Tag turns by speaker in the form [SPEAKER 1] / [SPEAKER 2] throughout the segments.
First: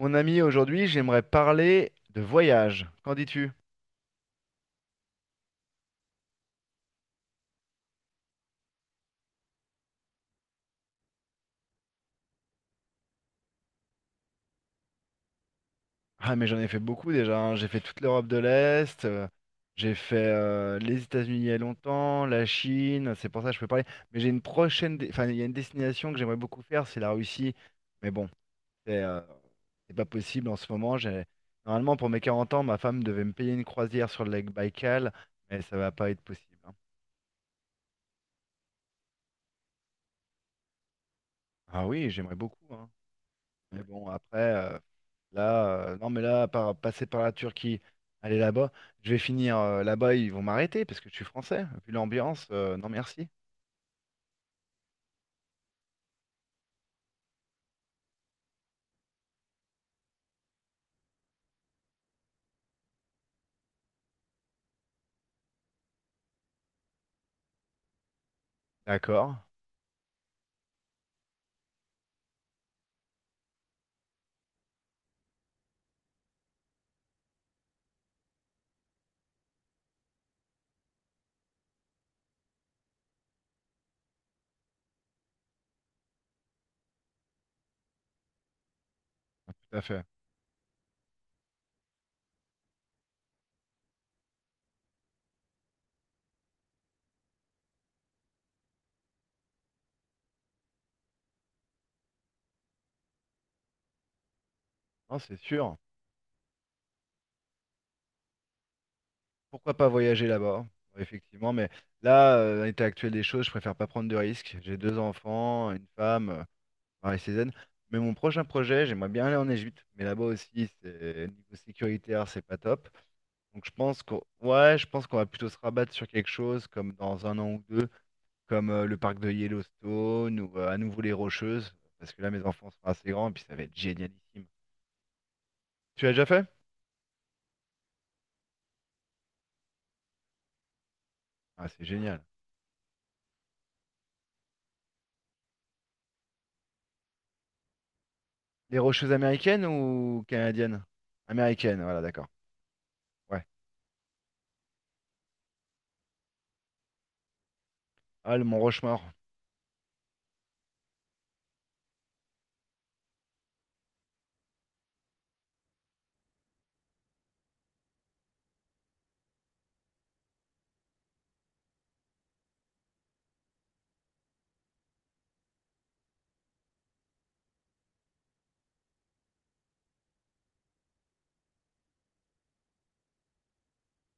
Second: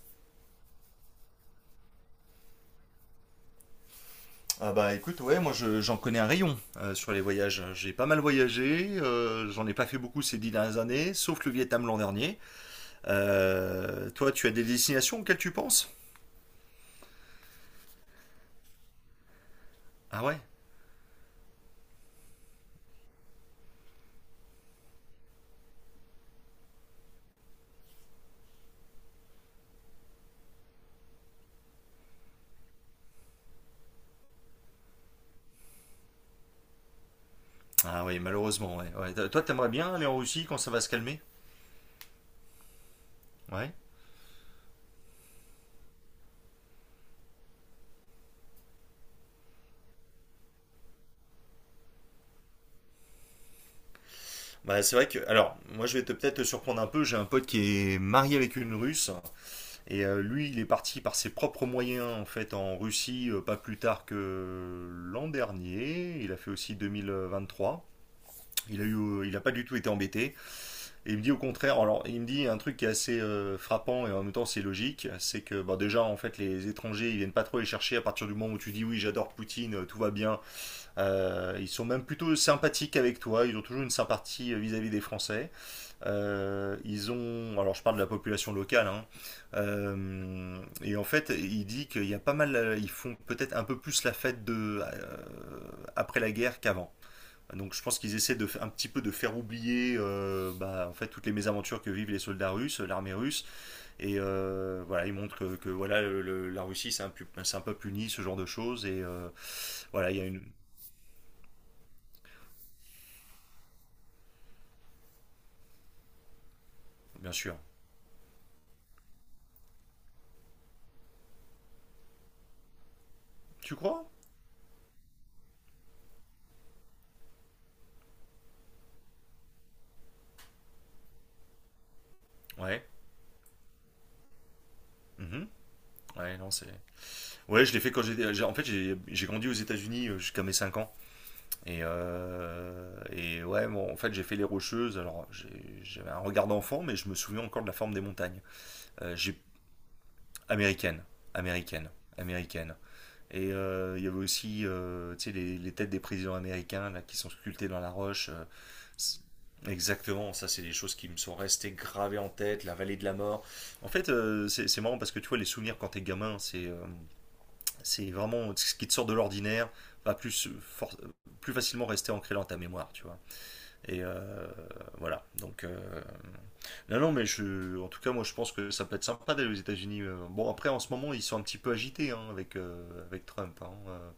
[SPEAKER 1] Mon ami, aujourd'hui, j'aimerais parler de voyage. Qu'en dis-tu?
[SPEAKER 2] Ah bah écoute, ouais, moi j'en connais un rayon sur les voyages. J'ai pas mal voyagé, j'en ai pas fait beaucoup ces dix dernières années, sauf le Vietnam l'an dernier. Toi, tu as des destinations auxquelles tu penses?
[SPEAKER 1] Ah, mais j'en ai fait beaucoup déjà, hein. J'ai fait toute l'Europe de l'Est, j'ai
[SPEAKER 2] Ah
[SPEAKER 1] fait
[SPEAKER 2] ouais?
[SPEAKER 1] les États-Unis il y a longtemps, la Chine, c'est pour ça que je peux parler. Mais j'ai une prochaine, enfin, il y a une destination que j'aimerais beaucoup faire, c'est la Russie. Mais bon, c'est euh, c'est pas possible en ce moment. J'ai... Normalement, pour mes 40 ans, ma femme devait me payer une croisière sur le lac Baïkal, mais ça va pas être possible, hein.
[SPEAKER 2] Ah oui, malheureusement, ouais. Ouais. Toi, t'aimerais bien aller en Russie quand ça va se calmer?
[SPEAKER 1] Ah oui, j'aimerais beaucoup, hein.
[SPEAKER 2] Ouais.
[SPEAKER 1] Mais bon, après, là, non, mais là, passer par la Turquie, aller là-bas, je vais finir là-bas, ils vont m'arrêter parce que je suis français. Vu l'ambiance, non merci.
[SPEAKER 2] Bah c'est vrai que, alors, moi je vais te peut-être te surprendre un peu, j'ai un pote qui est marié avec une Russe, et lui, il est parti par ses propres moyens, en fait, en Russie, pas plus tard que l'an dernier, il a fait aussi 2023. Il a eu, euh,
[SPEAKER 1] D'accord,
[SPEAKER 2] il a pas du tout été embêté. Et il me dit au contraire, alors il me dit un truc qui est assez frappant et en même temps c'est logique, c'est que bah, déjà en fait les étrangers ils viennent pas trop les chercher à partir du moment où tu dis oui j'adore Poutine, tout va bien. Ils sont même plutôt sympathiques avec toi, ils ont toujours une sympathie vis-à-vis des Français. Ils ont, alors je parle de la population locale, hein,
[SPEAKER 1] tout à fait.
[SPEAKER 2] euh, et en fait, il dit qu'il y a pas mal, ils font peut-être un peu plus la fête de après la guerre qu'avant. Donc je pense qu'ils essaient de, un petit peu de faire oublier bah, en fait, toutes les mésaventures que vivent les soldats russes, l'armée russe, et voilà, ils
[SPEAKER 1] Non, c'est
[SPEAKER 2] montrent que,
[SPEAKER 1] sûr.
[SPEAKER 2] voilà, la Russie c'est un peuple uni, ce genre de choses, et
[SPEAKER 1] Pourquoi pas
[SPEAKER 2] voilà, il y a
[SPEAKER 1] voyager
[SPEAKER 2] une.
[SPEAKER 1] là-bas? Effectivement, mais là, à l'état actuel des choses, je préfère pas prendre de risques. J'ai deux enfants, une femme. Pareil,
[SPEAKER 2] Bien
[SPEAKER 1] Cézanne.
[SPEAKER 2] sûr.
[SPEAKER 1] Mais mon prochain projet, j'aimerais bien aller en Égypte, mais là-bas aussi, c'est niveau sécuritaire, c'est pas top. Donc je
[SPEAKER 2] Tu
[SPEAKER 1] pense
[SPEAKER 2] crois?
[SPEAKER 1] qu'on, ouais, je pense qu'on va plutôt se rabattre sur quelque chose comme dans un an ou deux, comme le parc de Yellowstone ou à nouveau les Rocheuses, parce que là mes enfants
[SPEAKER 2] Ouais.
[SPEAKER 1] sont assez grands et puis ça va être génialissime.
[SPEAKER 2] Mhm.
[SPEAKER 1] Tu l'as déjà
[SPEAKER 2] Ouais,
[SPEAKER 1] fait?
[SPEAKER 2] non, c'est. Ouais, je l'ai fait en fait, j'ai grandi aux États-Unis jusqu'à mes 5 ans,
[SPEAKER 1] Ah,
[SPEAKER 2] et,
[SPEAKER 1] c'est génial.
[SPEAKER 2] euh, et ouais, bon, en fait, j'ai fait les Rocheuses, alors j'avais un regard d'enfant, mais je me souviens encore de la forme des montagnes.
[SPEAKER 1] Les Rocheuses
[SPEAKER 2] Euh, j'ai...
[SPEAKER 1] américaines ou canadiennes?
[SPEAKER 2] Américaine,
[SPEAKER 1] Américaines,
[SPEAKER 2] américaine,
[SPEAKER 1] voilà, d'accord.
[SPEAKER 2] américaine.
[SPEAKER 1] Ouais.
[SPEAKER 2] Et il y avait aussi tu sais, les têtes des présidents américains là, qui sont sculptées dans la roche.
[SPEAKER 1] Ah, le Mont Rushmore.
[SPEAKER 2] C'est- Exactement, ça c'est des choses qui me sont restées gravées en tête, la vallée de la mort. En fait, c'est marrant parce que tu vois, les souvenirs quand t'es gamin, c'est vraiment ce qui te sort de l'ordinaire, va plus, plus facilement rester ancré dans ta mémoire, tu vois. Et voilà, donc... euh, non, non, mais je, en tout cas, moi je pense que ça peut être sympa d'aller aux États-Unis. Bon, après, en ce moment, ils sont un petit peu agités hein, avec, avec Trump. Hein.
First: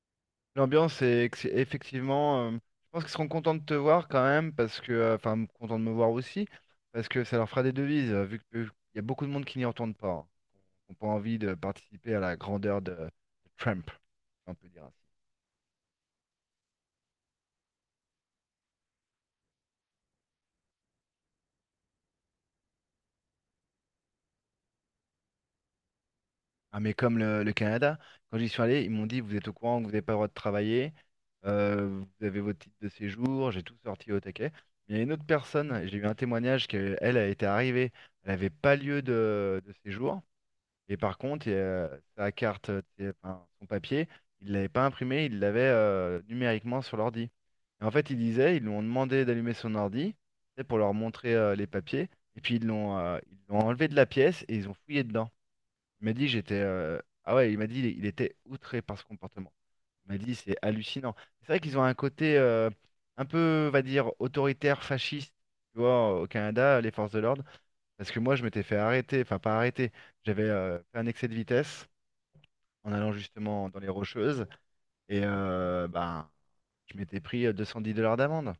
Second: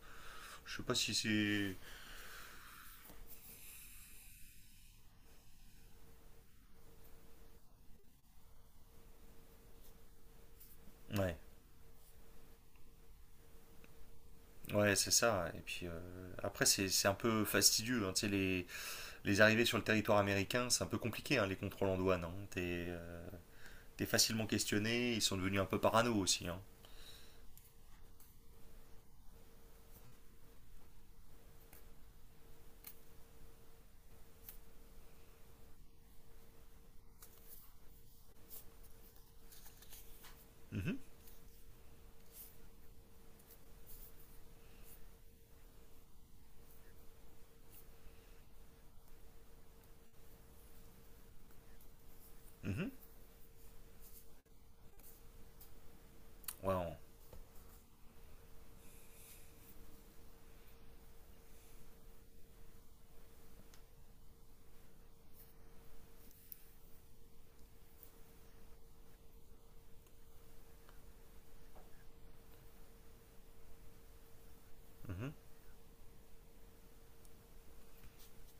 [SPEAKER 2] Je sais pas
[SPEAKER 1] L'ambiance
[SPEAKER 2] si
[SPEAKER 1] est
[SPEAKER 2] c'est.
[SPEAKER 1] effectivement, je pense qu'ils seront contents de te voir quand même, parce que, enfin, contents de me voir aussi, parce que ça leur fera des devises, vu qu'il y a beaucoup de monde qui n'y entendent pas, hein, qui n'ont pas
[SPEAKER 2] Ouais.
[SPEAKER 1] envie de participer à la grandeur de Trump, si on peut dire ainsi.
[SPEAKER 2] Ouais, c'est ça. Et puis après, c'est un peu fastidieux. Hein. Tu sais, les arrivées sur le territoire américain, c'est un peu compliqué, hein, les contrôles en douane. Hein. T'es facilement questionné, ils sont devenus un peu parano aussi. Hein.
[SPEAKER 1] Ah, mais comme le Canada, quand j'y suis allé, ils m'ont dit, vous êtes au courant que vous n'avez pas le droit de travailler, euh, vous avez votre titre de séjour, j'ai tout sorti au taquet. Mais il y a une autre personne, j'ai eu un témoignage qu'elle, elle a été arrivée, elle n'avait pas lieu de séjour. Et
[SPEAKER 2] Mhm,
[SPEAKER 1] par contre, sa carte, c'est- enfin, son papier, il l'avait pas imprimé, il l'avait numériquement sur l'ordi. Et en fait, il disait, ils lui ont demandé d'allumer son ordi, tu sais, pour leur montrer les papiers. Et puis
[SPEAKER 2] mhm.
[SPEAKER 1] ils l'ont enlevé de la pièce et ils ont fouillé dedans. Il m'a dit, j'étais.
[SPEAKER 2] Ouais,
[SPEAKER 1] Ah ouais, il m'a dit, il était outré par ce comportement. Il m'a dit, c'est hallucinant. C'est vrai qu'ils ont un côté un peu, on va dire, autoritaire, fasciste, tu vois, au Canada, les forces de l'ordre. Parce que moi, je m'étais fait arrêter, enfin pas arrêter, j'avais fait un excès de vitesse en allant justement dans les rocheuses et
[SPEAKER 2] mhm.
[SPEAKER 1] ben, je m'étais pris 210 $ d'amende.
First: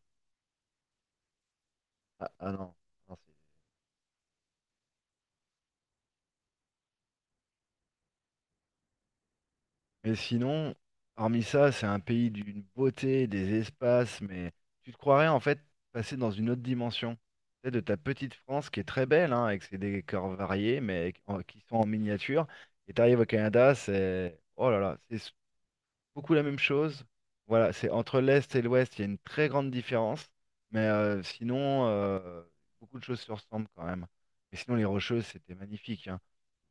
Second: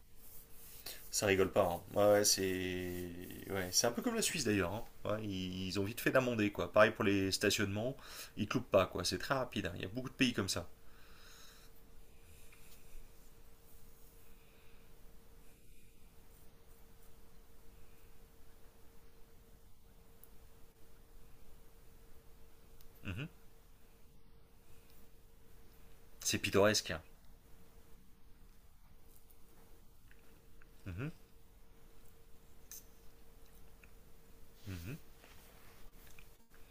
[SPEAKER 2] Ça rigole pas. Hein. Ouais,
[SPEAKER 1] Ah, ah non. Non, c'est-
[SPEAKER 2] ouais, c'est un peu comme la Suisse d'ailleurs. Hein. Ouais, ils ont vite fait d'amender, quoi. Pareil pour les stationnements, ils te loupent pas, quoi. C'est très rapide. Hein. Il y a beaucoup
[SPEAKER 1] mais
[SPEAKER 2] de pays comme ça.
[SPEAKER 1] sinon, hormis ça, c'est un pays d'une beauté, des espaces, mais tu te croirais en fait passer dans une autre dimension. Tu sais, de ta petite France qui est très belle, hein, avec ses décors variés, mais qui sont en miniature. Et t'arrives au
[SPEAKER 2] Mhm.
[SPEAKER 1] Canada, c'est... Oh là là, c'est beaucoup
[SPEAKER 2] C'est
[SPEAKER 1] la même
[SPEAKER 2] pittoresque. Hein.
[SPEAKER 1] chose. Voilà, c'est entre l'Est et l'Ouest, il y a une très grande différence. Mais
[SPEAKER 2] Mhm,
[SPEAKER 1] sinon, beaucoup de choses se ressemblent quand même. Et sinon, les
[SPEAKER 2] mhm.
[SPEAKER 1] Rocheuses, c'était magnifique, hein.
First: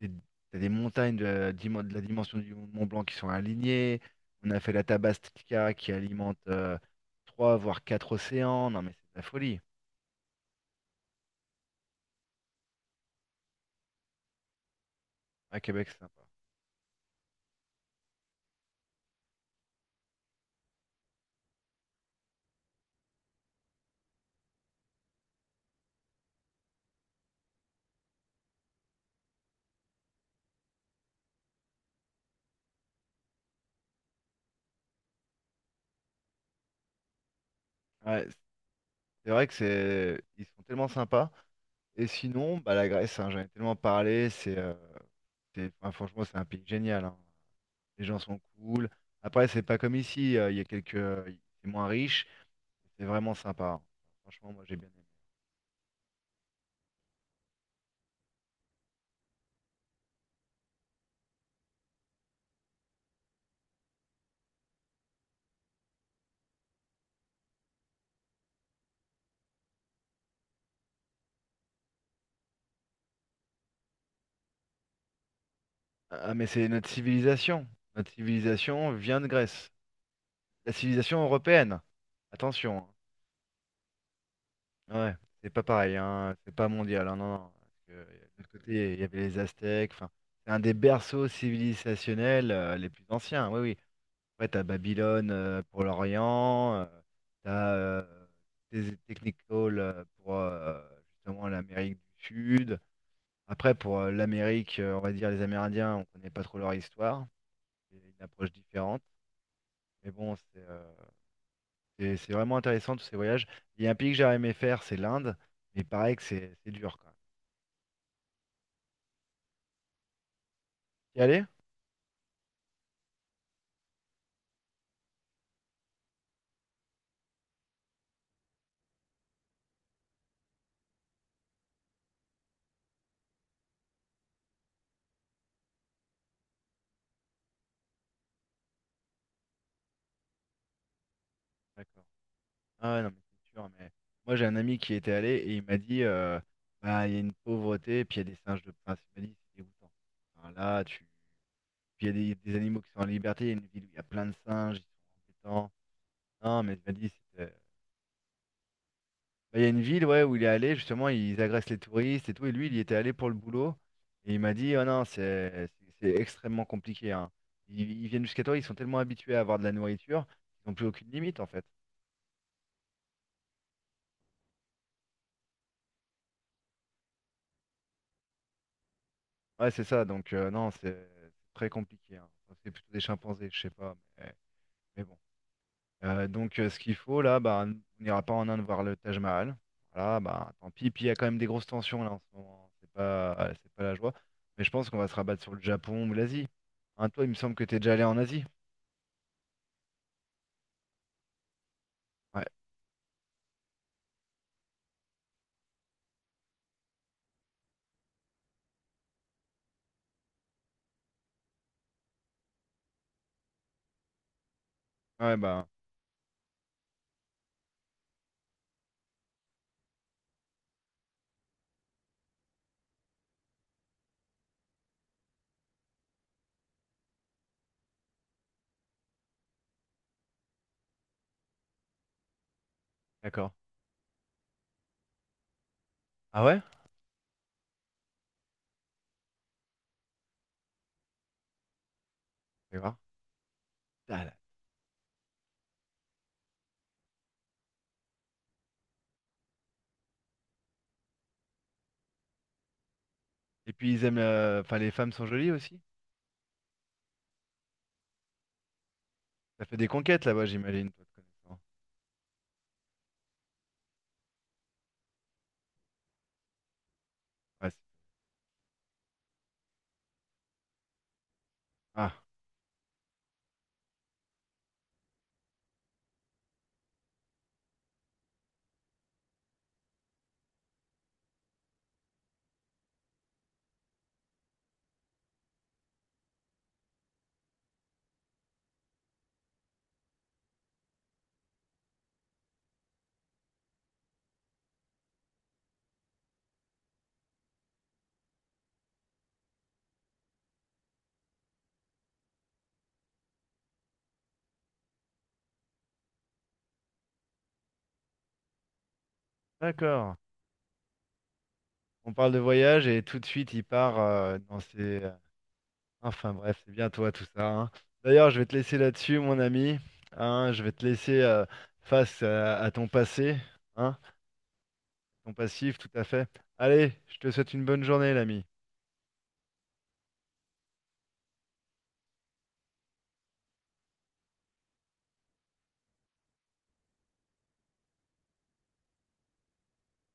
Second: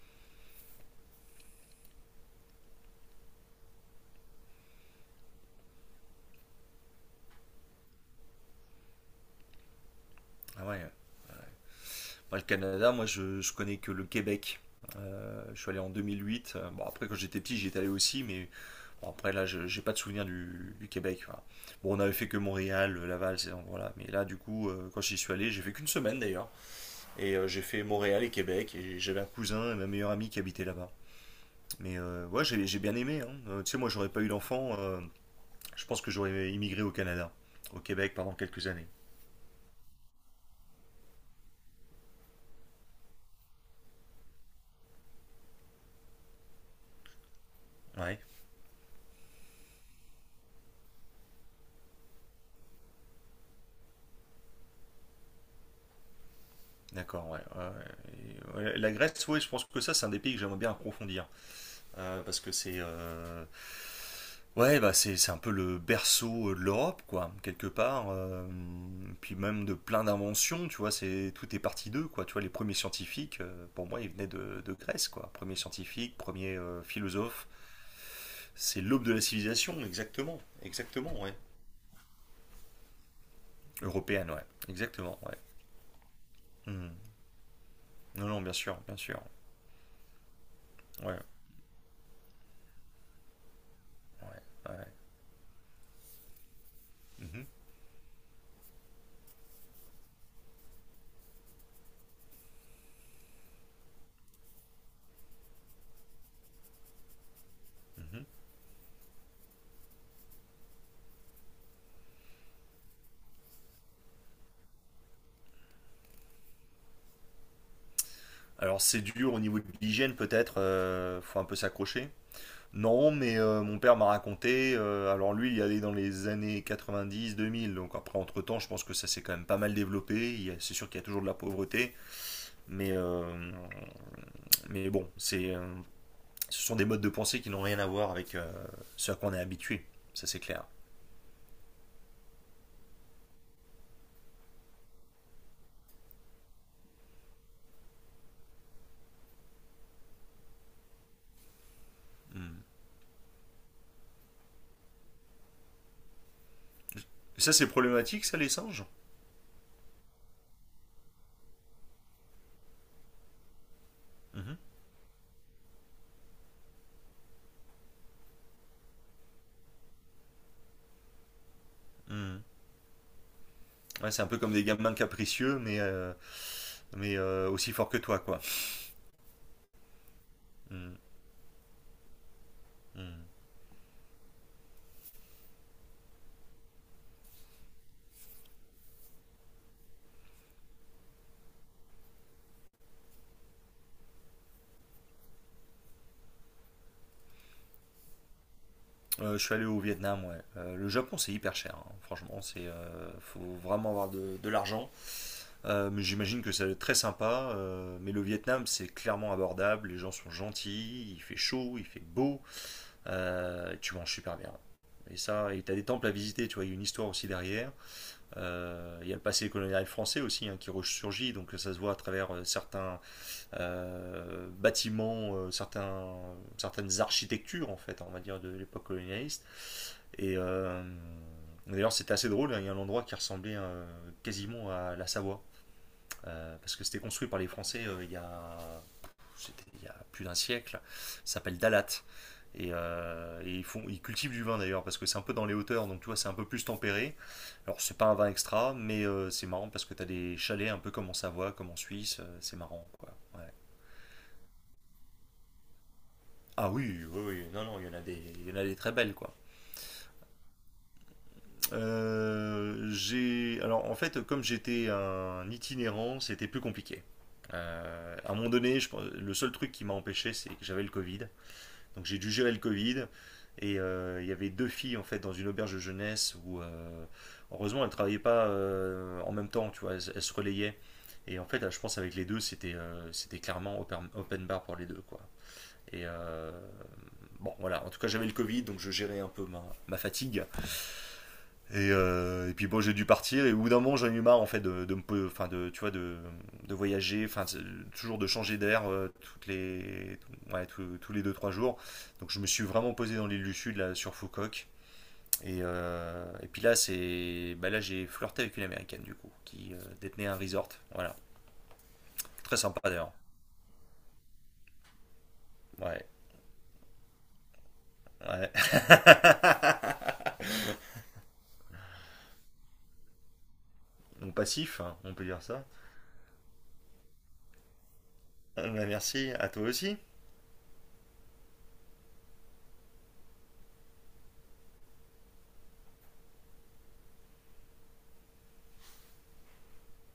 [SPEAKER 1] Des- t'as des montagnes de la, de la dimension du Mont Blanc qui sont alignées. On a fait la Tabastica qui alimente trois, voire quatre océans. Non, mais c'est de la folie.
[SPEAKER 2] Ah ouais. Ouais. Enfin, le Canada, moi, je connais que le Québec.
[SPEAKER 1] À
[SPEAKER 2] Je suis allé
[SPEAKER 1] Québec,
[SPEAKER 2] en
[SPEAKER 1] c'est sympa.
[SPEAKER 2] 2008. Bon, après, quand j'étais petit, j'y étais allé aussi, mais bon, après, là, j'ai pas de souvenir du, Québec. Voilà. Bon, on avait fait que Montréal, Laval, ces endroits-là. Mais là, du coup, quand j'y suis allé, j'ai fait qu'une semaine d'ailleurs. Et j'ai fait Montréal et Québec. Et j'avais un cousin et ma meilleure amie qui habitait là-bas. Mais ouais, j'ai bien aimé. Hein. Tu sais, moi, j'aurais pas eu d'enfant. Je pense que j'aurais immigré au Canada, au Québec
[SPEAKER 1] Ouais,
[SPEAKER 2] pendant quelques années.
[SPEAKER 1] c'est vrai que c'est, ils sont tellement sympas. Et sinon, bah, la Grèce, hein, j'en ai tellement parlé. C'est- enfin, franchement, c'est un pays génial, hein. Les gens
[SPEAKER 2] Ouais.
[SPEAKER 1] sont cool. Après, c'est pas comme ici, il y a quelques, c'est moins riche, c'est vraiment sympa, hein. Franchement, moi j'ai bien aimé.
[SPEAKER 2] D'accord, ouais. Ouais, ouais. Et, ouais, la Grèce, oui, je pense que ça, c'est un des pays que j'aimerais bien approfondir. Parce que c'est. Ouais, bah c'est un peu le berceau de l'Europe, quoi, quelque part. Puis même de plein d'inventions, tu vois, c'est tout est parti d'eux, quoi. Tu vois, les premiers scientifiques, pour moi, ils venaient de Grèce, quoi. Premier scientifique,
[SPEAKER 1] Ah, mais
[SPEAKER 2] premier
[SPEAKER 1] c'est notre
[SPEAKER 2] philosophe.
[SPEAKER 1] civilisation. Notre
[SPEAKER 2] C'est
[SPEAKER 1] civilisation
[SPEAKER 2] l'aube de
[SPEAKER 1] vient
[SPEAKER 2] la
[SPEAKER 1] de Grèce.
[SPEAKER 2] civilisation, exactement.
[SPEAKER 1] La
[SPEAKER 2] Exactement,
[SPEAKER 1] civilisation
[SPEAKER 2] ouais.
[SPEAKER 1] européenne. Attention, hein.
[SPEAKER 2] Européenne, ouais.
[SPEAKER 1] Ouais,
[SPEAKER 2] Exactement, ouais.
[SPEAKER 1] c'est pas pareil, hein. C'est pas
[SPEAKER 2] Mhm.
[SPEAKER 1] mondial, hein, non, non. Parce que,
[SPEAKER 2] Non,
[SPEAKER 1] de
[SPEAKER 2] non,
[SPEAKER 1] l'autre
[SPEAKER 2] bien sûr,
[SPEAKER 1] côté,
[SPEAKER 2] bien
[SPEAKER 1] il y avait
[SPEAKER 2] sûr.
[SPEAKER 1] les Aztèques. Enfin, c'est un des
[SPEAKER 2] Ouais,
[SPEAKER 1] berceaux civilisationnels, les plus anciens. Oui, oui.
[SPEAKER 2] ouais,
[SPEAKER 1] Ouais, t'as
[SPEAKER 2] ouais.
[SPEAKER 1] Babylone pour l'Orient,
[SPEAKER 2] Mhm,
[SPEAKER 1] t'as des Technical pour justement l'Amérique du Sud. Après, pour l'Amérique, on va dire les Amérindiens, on connaît pas trop leur histoire. C'est
[SPEAKER 2] mhm.
[SPEAKER 1] une approche différente. Mais bon, c'est vraiment intéressant tous ces voyages. Il y a un pays que j'aurais aimé faire, c'est l'Inde. Mais pareil que c'est dur quand même.
[SPEAKER 2] Alors c'est dur au niveau de l'hygiène peut-être,
[SPEAKER 1] Y
[SPEAKER 2] faut
[SPEAKER 1] aller?
[SPEAKER 2] un peu s'accrocher. Non, mais mon père m'a raconté, alors lui il y allait dans les années 90-2000, donc après entre-temps je pense que ça s'est quand même pas mal développé. C'est sûr qu'il y a toujours de la pauvreté, mais, euh, mais bon, ce sont des modes de pensée qui n'ont rien à voir avec ce à quoi on est habitué, ça c'est clair.
[SPEAKER 1] D'accord. Ah ouais, non, mais c'est sûr, mais moi j'ai un ami qui y était allé et il m'a dit bah il y a une pauvreté, et puis il y a des singes de prince. Il m'a dit c'est dégoûtant. Enfin, là, tu. Puis il y a des
[SPEAKER 2] Mm.
[SPEAKER 1] animaux qui sont en liberté, il y a une ville où il y a plein de singes, ils sont embêtants. Non, mais il m'a dit
[SPEAKER 2] Et ça
[SPEAKER 1] c'était.
[SPEAKER 2] c'est problématique ça les singes?
[SPEAKER 1] Bah, il y a une ville ouais, où il est allé, justement, ils agressent les touristes et tout, et lui il y était allé pour le boulot. Et il m'a
[SPEAKER 2] Mhm.
[SPEAKER 1] dit oh non, c'est extrêmement compliqué, hein. Ils viennent jusqu'à toi, ils sont tellement habitués à avoir de la nourriture, ils n'ont plus aucune limite en fait.
[SPEAKER 2] Mm. Ouais, c'est un peu comme des gamins capricieux, mais aussi forts que toi quoi.
[SPEAKER 1] Ouais, c'est ça. Donc, non,
[SPEAKER 2] Mm.
[SPEAKER 1] c'est très compliqué, hein. Enfin, c'est plutôt des
[SPEAKER 2] Mm.
[SPEAKER 1] chimpanzés, je sais pas. Mais bon. Donc, ce qu'il faut, là, bah, on n'ira pas en Inde voir le Taj Mahal. Voilà, bah, tant pis. Puis, il y a quand même des grosses tensions, là, en ce moment, hein. C'est pas la joie. Mais je pense qu'on va se rabattre sur le Japon ou l'Asie. Hein, toi, il me semble que t'es déjà allé en Asie.
[SPEAKER 2] Je suis allé au Vietnam, ouais. Le Japon, c'est hyper cher, hein. Franchement.
[SPEAKER 1] Ouais.
[SPEAKER 2] Faut vraiment avoir de l'argent. Mais j'imagine que ça va être très sympa. Mais le Vietnam, c'est clairement abordable. Les gens sont gentils, il fait chaud, il fait beau. Tu manges super bien. Et
[SPEAKER 1] Ouais,
[SPEAKER 2] ça, et
[SPEAKER 1] bah,
[SPEAKER 2] t'as des temples à visiter, tu vois, il y a une histoire aussi derrière. Il y a le passé colonial français aussi hein, qui ressurgit, donc ça se voit à travers certains bâtiments, certaines architectures, en fait, on va dire, de l'époque colonialiste. Et d'ailleurs, c'était assez drôle. Hein, il y a un endroit qui
[SPEAKER 1] d'accord.
[SPEAKER 2] ressemblait quasiment à la Savoie,
[SPEAKER 1] Ah ouais?
[SPEAKER 2] parce que c'était construit par les Français c'était il y a plus d'un siècle. Ça s'appelle Dalat. Et,
[SPEAKER 1] Fais voir.
[SPEAKER 2] euh, et ils
[SPEAKER 1] Ah
[SPEAKER 2] cultivent
[SPEAKER 1] là.
[SPEAKER 2] du vin d'ailleurs, parce que c'est un peu dans les hauteurs, donc tu vois, c'est un peu plus tempéré. Alors, c'est pas un vin extra, mais c'est marrant parce que t'as des chalets un peu comme en Savoie, comme en Suisse. C'est marrant, quoi. Ouais.
[SPEAKER 1] Et puis, ils aiment. La- enfin, les femmes sont jolies aussi.
[SPEAKER 2] Ah oui, oui, oui. Non, non, il y en a des, il y en a des très belles, quoi.
[SPEAKER 1] Ça fait des conquêtes là-bas, j'imagine, toi, te connaissant.
[SPEAKER 2] J'ai Alors en fait comme j'étais un itinérant, c'était plus compliqué.
[SPEAKER 1] Ouais, c'est-
[SPEAKER 2] À un moment donné, le seul truc qui m'a empêché, c'est que j'avais le Covid. Donc j'ai
[SPEAKER 1] ah,
[SPEAKER 2] dû gérer le Covid. Et il y avait deux filles en fait dans une auberge de jeunesse où heureusement elles travaillaient pas en même temps, tu vois, elles se relayaient. Et en fait, là, je pense avec les deux, c'était clairement open bar pour les deux quoi. Et bon voilà, en tout cas j'avais le Covid, donc je gérais un peu ma fatigue. Et puis bon, j'ai dû partir et au bout d'un moment, j'en ai eu marre en fait de me, enfin de, tu vois, de voyager, enfin toujours de changer d'air toutes les, ouais, tous les deux trois jours. Donc je me suis vraiment posé dans l'île du Sud là sur Foucault. Et puis là, bah là, j'ai flirté avec une américaine du coup qui
[SPEAKER 1] d'accord.
[SPEAKER 2] détenait un resort. Voilà,
[SPEAKER 1] On parle de
[SPEAKER 2] très sympa
[SPEAKER 1] voyage et
[SPEAKER 2] d'ailleurs.
[SPEAKER 1] tout de suite il part dans ses...
[SPEAKER 2] Ouais,
[SPEAKER 1] Enfin bref, c'est bien toi tout ça, hein. D'ailleurs, je vais
[SPEAKER 2] ouais.
[SPEAKER 1] te laisser là-dessus, mon ami. Hein, je vais te laisser face à ton passé, hein,
[SPEAKER 2] Mon passif, hein, on peut
[SPEAKER 1] ton
[SPEAKER 2] dire ça.
[SPEAKER 1] passif, tout à fait. Allez, je te souhaite une bonne journée, l'ami.
[SPEAKER 2] Ah, bah, merci à toi aussi.